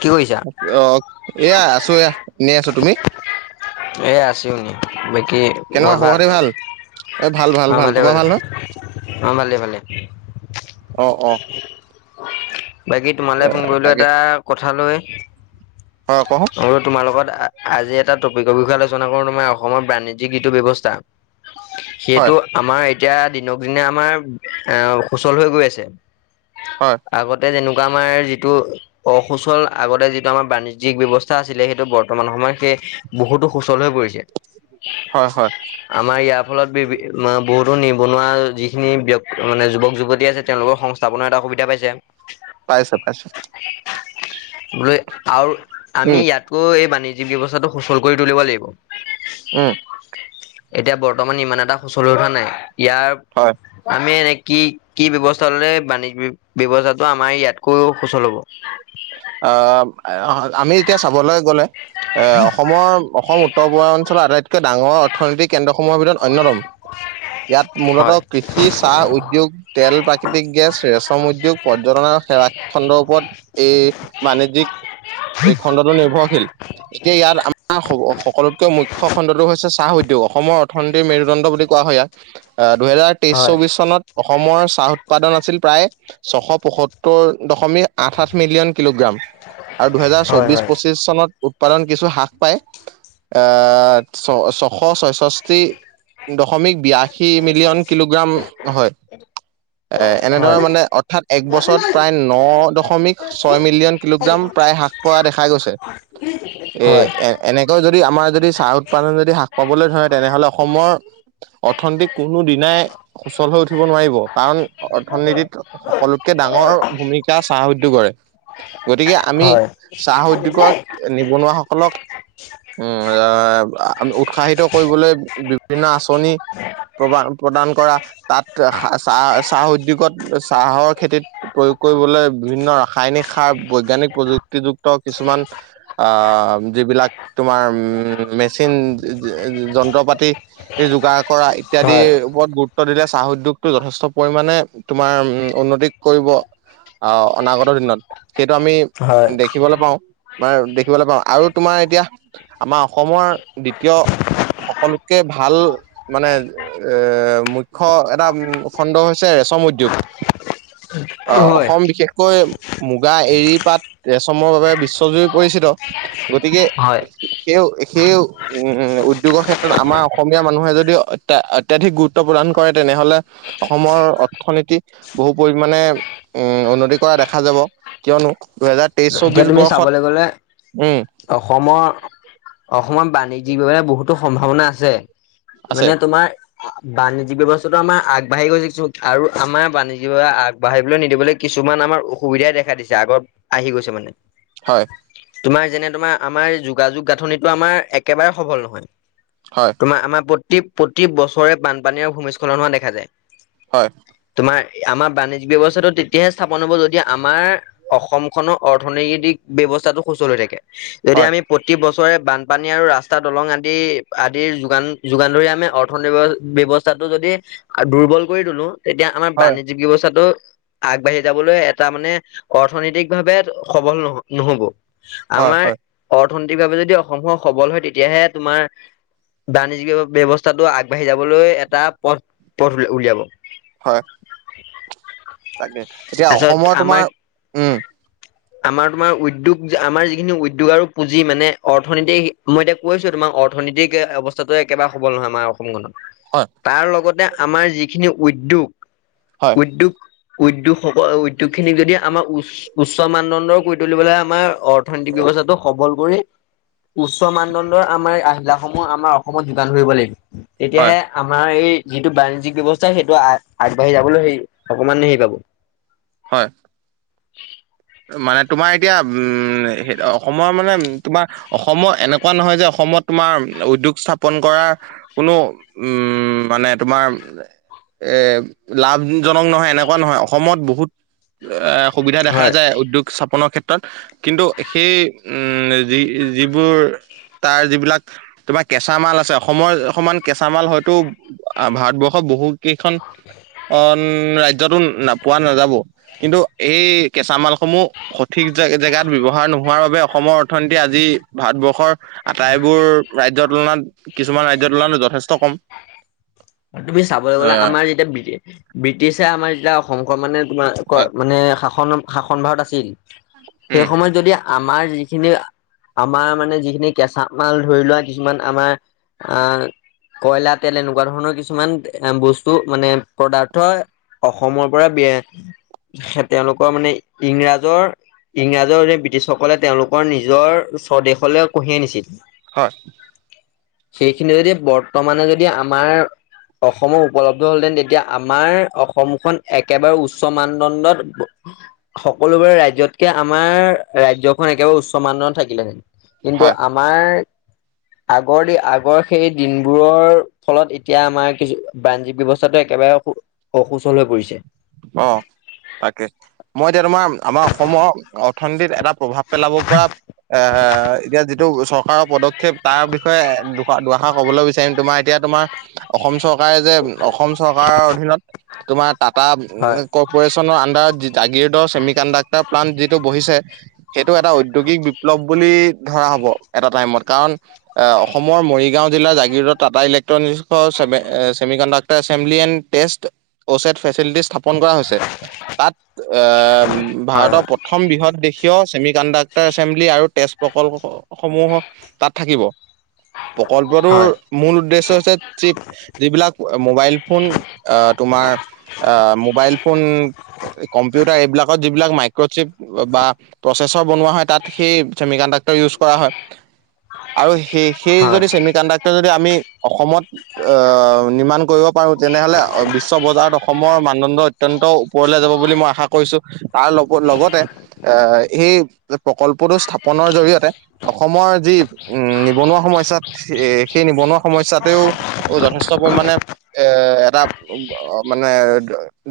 কি কৰিছা? অ', এয়া আছো এয়া এনেই আছো তুমি? এ আছোঁ এনে বাকি কেনেকুৱা বৰ খবৰ ভাল খাতি এ ভাল ভাল অ', ভাল তোমাৰ ভাল-ভাল ভাল নহয় অ', ভালে-ভালে। অ', অ'। বাকী এ তোমালৈ ফোন কৰিলো তাকে এটা কথা লৈ। অ', ক। অ', তোমাৰ লগত আজি এটা টপিকৰ বিষয়ে আলোচনা কৰোঁ তোমাৰ অসমৰ বাণিজ্যিক ঋতু ব্যৱস্থা। হয় সেইটো আমাৰ এতিয়া দিনক দিনে আমাৰ এ সুচল হৈ গৈ আছে। হয়। আগতে যেনেকুৱা আমাৰ যিটো অসুচল আগতে যিটো আমাৰ বাণিজ্ যি ব্য্ৱস্থা আছিলে সেইটো বৰ্তমান সময়ত সেই বহুতো সুচল হৈ পৰিছে। হয় হয়। আমাৰ ইয়াৰ ফলত বি বহুতো নিবনুৱা যিখিনি ব্যি মানে যুৱক যুৱতী আছে, তেওঁলোকৰ সংস্থাপনৰ এটা সুবিধা পাইছেঁ। পাইছেঁ পাইছেঁ। বোলে। আৰু আমি উম ইয়াতকো এই বাণিজ্যিক ব্যৱস্থাটো সুচল কৰি তুলিব লাগিব। উম্। এতিয়া বৰ্তমান ইমান এটা সুঁচল হোৱা নাই, ইয়াৰ হয়। আমি এনে কি। কি ব্যৱস্থা ল'লে বাণিজ্য ব্যৱস্থাটো আমাৰ ইয়াতকৈও সুচল হ'ব। অ', আমি এতিয়া চাবলৈ গ'লে এ অসমৰ অসমত। উত্তৰ-পূৰ্বাঞ্চলৰ অঞ্চলৰ আটাইতকৈ ডাঙৰ অৰ্থনৈতিক কেন্দ্ৰসমূহৰ ভিতৰত অন্যতম, ইয়াত মূলতঃ হয় কৃষি। কৃষি, চাহ উদ্যোগ, তেল, প্ৰাকৃতিক গেছ, ৰেচম উদ্যোগ পৰ্যটনৰ সেৱা খণ্ডৰ ওপৰত এই বাণিজ্যিক, এই খণ্ডটো নিৰ্ভৰশীল। এতিয়া ইয়াত আমাৰ সকলোতকৈ মুখ্য খণ্ডটো হৈছে চাহ উদ্যোগ, অসমৰ অৰ্থনীতিৰ মেৰুদণ্ড বুলি কোৱা হয় ইয়াক। দুহেজাৰ তেইস হয় চৌবিশ চনত। অসমৰ চাহ উৎপাদন আছিল প্ৰায় ছশ পয়সত্তৰ দশমিক আঠ-আঠ মিলিয়ন। কিলোগ্ৰাম আৰু দুহেজাৰ হয় চৌবিশ পঁচিশ চনত উৎপাদন কিছু হ্ৰাস পায়। এ ছ-ছশ ছয়ষষ্ঠি। দশমিক বিয়াশী মিলিয়ন কিলোগ্ৰাম হয়, এ এনেধৰে হয় মানে। অৰ্থাৎ এক বছৰত প্ৰায় ন দশমিক ছয় মিলিয়ন কিলোগ্ৰাম প্ৰায় হাক পোৱা দেখা গৈছে, এ, হয় হয় এ। এনেকৈ যদি আমাৰ যদি চাহ উৎপাদন যদি হ্ৰাস পাবলৈ ধৰে, তেনেহ'লে অসমৰ। অৰ্থনীতি কোনো দিনাই সুচল হৈ উঠিব নোৱাৰিব কাৰণ অৰ্থনীতিত সকলোতকৈ ডাঙৰ ভূমিকা চাহ উদ্যোগৰে। গতিকে আমি হয় চাহ উদ্যোগৰ নিবনুৱাসকলক উম্, আমি উৎসাহিত কৰিবলৈ বিভিন্ন আঁচনি প্ৰবান-প্ৰদান কৰা, তাত চাহ-চাহ উদ্যোগত চাহৰ খেতিত প্ৰয়োগ কৰিবলৈ বিভিন্ন ৰাসায়নিক সাৰ বৈজ্ঞানিক প্ৰযুক্তিযুক্ত কিছুমান আ', যিবিলাক। তোমাৰ উম্, মেচিন যন্ত্ৰপাতি যোগাৰ কৰা ইত্যাদিৰ হয় উপৰত গুৰুত্ব। গুৰুত্ব দিলে, চাহ উদ্যোগটো যথেষ্ট পৰিমাণে তোমাৰ উ উন্নতি কৰিব আ অনাগত। অনাগত দিনত সেইটো আমি হয়। দেখিবলৈ পাওঁ বা দেখিবলৈ পাওঁ আৰু তোমাৰ এতিয়া আমাৰ অসমৰ। দ্বিতীয় সকলোতকে ভাল মানে এ মুখ্য এটা উ খণ্ড হৈছে -ৰেচম উদ্যোগ। উম্, অ', অসম বিশেষকৈ মুগা, এৰিপাত, ৰেচমৰ বাবে বিশ্বজুৰি পৰিচিত। গতিকে, হয় সেই সেইও উম্, উদ্যোগৰ ক্ষেত্ৰত আমাৰ অসমীয়া মানুহে যদি অত্যাধিক গুৰুত্ব প্ৰদান কৰে তেনেহ'লে, অসমৰ অৰ্থনীতি বহু পৰিমাণে উম, উন্নতি কৰা দেখা দেখা যাব, কিয়নো দুহেজাৰ তেইশ এতিয়া চৌবিশ তুমি বৰ্ষত চাবলে গ'লে উম অসমৰ, অসমৰ বাণিজ্যিক ভাৱে বহুতো সম্ভাৱনা আছে। আছে মানে তোমাৰ বাণিজ্যিক ব্যৱস্থাটো আমাৰ আগবাঢ়ি গৈছে চোন আৰু আমাৰ বাণিজ্য আগবাঢ়িবলৈ নিদিবলে কিছুমান আমাৰ অসুবিধাই দেখা দিছে, আগত আহি গৈছে মানে। হয়। তোমাৰ যেনে তোমাৰ আমাৰ যোগাযোগ গাঁথনিটো আমাৰ একেবাৰে সবল নহয়। হয়। আমাৰ আমাৰ প্ৰতি প্ৰতি বছৰে বানপানী আৰু ভূমিস্খলন হোৱা দেখা যায়। হয়। তোমাৰ আমাৰ বাণিজ্যিক ব্যৱস্থাটো তেতিয়াহে স্থাপন হ'ব যদি আমাৰ অসমখনক অৰ্থনৈতিক ব্যৱস্থাটো সুচল হৈ থাকে, যদি হয় আমি প্ৰতি বছৰে বানপানী আৰু ৰাস্তা দলং আদি আদিৰ যোগান যোগান ধৰি আমি অৰ্থন ব্যৱস্থা টো যদি দুৰ্বল কৰি তোলো তেতিয়া আমাৰ হয় বাণিজ্যিক ব্যৱস্থাটো আগবাঢ়ি যাবলৈ এটা মানে অৰ্থনৈতিক ভাৱে সবল নহ- নহব, হয় আমাৰ হয় অৰ্থনৈতিক ভাৱে যদি অসমৰ সবল হয় তেতিয়াহে তোমাৰ বাণিজ্যিয় ব্যৱস্থাটো আগবাঢ়ি যাবলৈ এটা পথ পথ উলিয়াব। হয়। তাকে এতিয়া তাৰপিছত অসমৰ আমাৰ তোমাৰ, উম। আমাৰ তোমাৰ উদ্যোগ আমাৰ যিখিনি উদ্যোগ আৰু পুঁজি মানে অৰ্থনীতি মই এতিয়া কৈছোঁ তোমাৰ অৰ্থনীতিক অৱস্থাতো একেবাৰে সবল নহয় আমাৰ অসমখনত। হয়। তাৰ লগতে আমাৰ যিখিনি উদ্যয়োগ, হয় উদ্যোগ উদ্যোগ সকল, উদ্যোগ খিনিক যদি আমাৰ উচ উচ্চ মানদণ্ডৰ কৰি তুলিবলৈ আমাৰ অৰ্থনৈতিক ব্যৱস্থাটো সবল কৰি উচ্চ মানদণ্ডৰ আমাৰ আহিলাসমূহ আমাৰ অসমত যোগান ধৰিব লাগিব হয় তেতিয়াহে আমাৰ এই যিটো বৰ্নিজিক ব্যৱস্থা, সেইটো আগবাঢ়ি যাবলৈ হেৰি অকমানে হেৰি পাব। হয়। [unintelligible] মানে তোমাৰ এতিয়া, উম, অসমৰ মানে তোমাৰ অসমৰ এনেকুৱা নহয় যে, অসমত তোমাৰ উদ্যোগ স্থাপন কৰাৰ কোনো উম, মানে তোমাৰ এ লাভজনক নহয়, এনেকুৱা নহয়, অসমত বহুত এ সুবিধা দেখা যায়। হয় উদ্যোগ স্থাপনৰ ক্ষেত্ৰত কিন্তু সেই উম, যি যিবোৰ তাৰ যিবিলাক তোমাৰ কেঁচা মাল আছে, অসমৰ সমান কেঁচা মাল হয়তো ভাৰতবৰ্ষৰ বহুত কেইখন অ ৰাজ্যতো ন পোৱা নাযাব, কিন্তু এই কেঁচা মালসমূহ সঠিক জেগাত ব্যৱহাৰ নোহোৱাৰ বাবে অসমৰ অৰ্থনীতি আজি ভাৰতবৰ্ষৰ আটাইবোৰ ৰাজ্যৰ তুলনাত কিছুমান ৰাজ্যৰ তুলনাতো যথেষ্ট কম। তুমি চাবলৈ গ'লে অ'। আমাৰ যেতিয়া ব্ৰিটিছে, আমাৰ যেতিয়া অসমখন মানে হয় তোমালোকৰ মানে শাসন শাসন ভাৰত আছিল, সেই উম সময়ত যদি আমাৰ যিখিনি আমাৰ মানে যিখিনি কেঁচা মাল ধৰি লোৱা, কিছুমান আমাৰ আহ কয়লা তেল এনেকুৱা ধৰণৰ কি কিছুমান এ বস্তু মানে পদাৰ্থ অসমৰ পৰা বি তেওঁলোকৰ মানে ইংৰাজৰ ইংৰাজৰ ব্ৰিটিছসকলে তেওঁলোকৰ নিজৰ স্বদেশলৈ কঢ়িয়াই নিছিল। হয়। সেইখিনি যদি বৰ্তমানে যদি আমাৰ অসমত উপলব্ধ হ'লহেতেন, তেতিয়া আমাৰ অসমখন একেবাৰে উচ্চ মানদণ্ডত সকলোবোৰে ৰাজ্যতকে আমাৰ ৰাজ্যখন একেবাৰে উচ্চ মান থাকিলেহেন। কিন্তু হয় আমাৰ, আগৰ দি আগৰ সেই দিনবোৰৰ ফলত এতিয়া আমাৰ কিছু বা্ৰণজী ব্যৱস্থাটো, একেবাৰে অসুচল হৈ পৰিছে। অ', তাকে মই এতিয়া তোমাৰ আমাৰ অসমৰ অৰ্থনীতিত এটা প্ৰভাৱ পেলাব পৰা, এ এতিয়া এইটো চৰকাৰৰ পদক্ষেপ তাৰ বিষয়ে দু দুআষাৰ কবলৈ বিচাৰিম তোমাৰ এতিয়া তোমাৰ অসম চৰকাৰে যে, অসম চৰকাৰৰ অধীনত, তোমাৰ টাটা হয় ক অপৰেচনৰ আণ্ডাৰ জাগিদৰ চছেমি কণ্ডাক্টাৰ প্লান্ত যিটো বহিছে সেইটো এটা উদ্যোগিক বিপ্লৱ বুলি ধৰা হব এটা টাইমত কাৰণ আহ অসমৰ মৰিগাঁও জিলাৰ জাগিৰদ টাটা ইলেক্ট্ৰনিক অ' চেমি চেমিকনদাকটৰ এছেম্বলী এনদ টত কচেত ফেচেলিটিচ কৰা হৈছে, তাত আহ হয় ভাৰতৰ প্ৰথম বৃহৎ দেশীয় চছেমি কণ্ডাক্টৰ এছেম্বলি আৰু তেজ প্ৰকল্প সমূহৰ তাত থাকিব, প্ৰকল্পটোৰ হয় মূল উদ্দেশ্য হৈছে যিবিলাক মোবাইল ফোন, আহ তোমাৰ আহ মবাইল ফন, কম্পিউাৰ এইবত যিলাক মাইক্ৰ চিপ বা প্ৰচেছৰ বনোৱা হয় তাত সেই চেমিকনদাকটৰ কৰা হয়, আৰু স সেই হয় যদি চেমডাক্ যদি আমি, অসমত, আ ৰ্নিমান কৰিব পা পাৰ তেনেহলে বিশ্ব বজাৰত অসমৰ মানদণ্ড অত্যন্ত ওপৰলৈ যাব বুলি মই আশা কৰিছো তাৰ লগ লগতে এ সেই প্ৰকল্পটো স্থাপনৰ জৰিয়তে অসমৰ যি উম নিবনুৱা সমচ্যত এ সেই নিবনুৱা সমস্্যাতেও যথেষ্ট পৰিমণে এ এটা মানে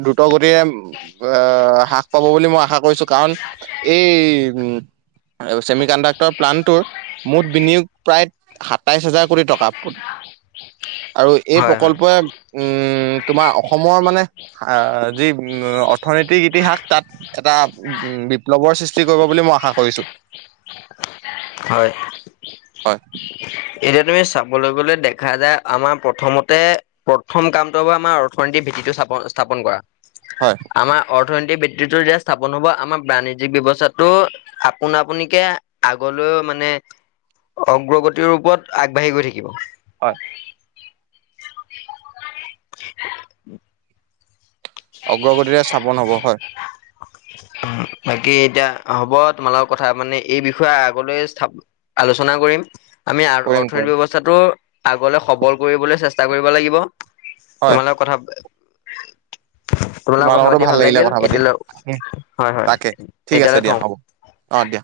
দ্ৰুত গতিয়ে এ হ্ৰাস পাব বুলি মই আশা কৰিছো কাৰণ এই উ চেমি কণ্ডাক্টৰ প্লানটোৰ মুঠ বিনিয়োগ প্ৰায় সাতাইশ হাজাৰ কোটি টকা আৰু এই হয় হয় প্ৰকল্পই উম তোমাৰ অসমৰ মানে আ যি উম অৰ্থনৈতিক ইতিহাস তাত এটা উ বিপ্লৱৰ সৃষ্টি কৰিব বুলি মই আশা কৰিছো। হয়। হয়। এতিয়া তুমি চাবলৈ গলে দেখা যায় আমাৰ প্ৰথমতে প্ৰথম কামটো হ আমাৰ অৰ্থনীতিৰ ভিত্তিটো স্থাপন স্থাপন কৰা। হয়। আমাৰ অৰ্থনীতি বৃত্তিতো যেতিয়া স্থাপন হব আমাৰ বাণিজ্যিক বৰ্ণীৰ্জিক ব্যৱস্থাটো আপোন আপুনিকে আগলৈও মানে অগ্ৰগতিৰ ৰূপত আগবাঢ়ি গৈ থাকিব। হয়। [unintelligible] অগ্ৰগতিৰে চাবন হব হয়। অ', বাকী এতিয়া হ'ব তোমালোকৰ কথা মানে এই বিষয়ে আগলৈ আলোচনা কৰিম আমি কৰিম কৰিম অৰ্থনীতি ব্যৱস্থাটো আগলে সবল কৰিবলৈ চেষ্টা চেষ্টা কৰিব লাগিব হয় তোমালোকৰ কথা [unintelligible] তোমাৰ লগতো ভাল লাগিলে লাগিল কথা পাতি এতিয়ালৈ হয় হয় তাকে ঠিক আছে এতিয়ালৈ দিয়া থওঁ। হ'ব অঁ', দিয়া।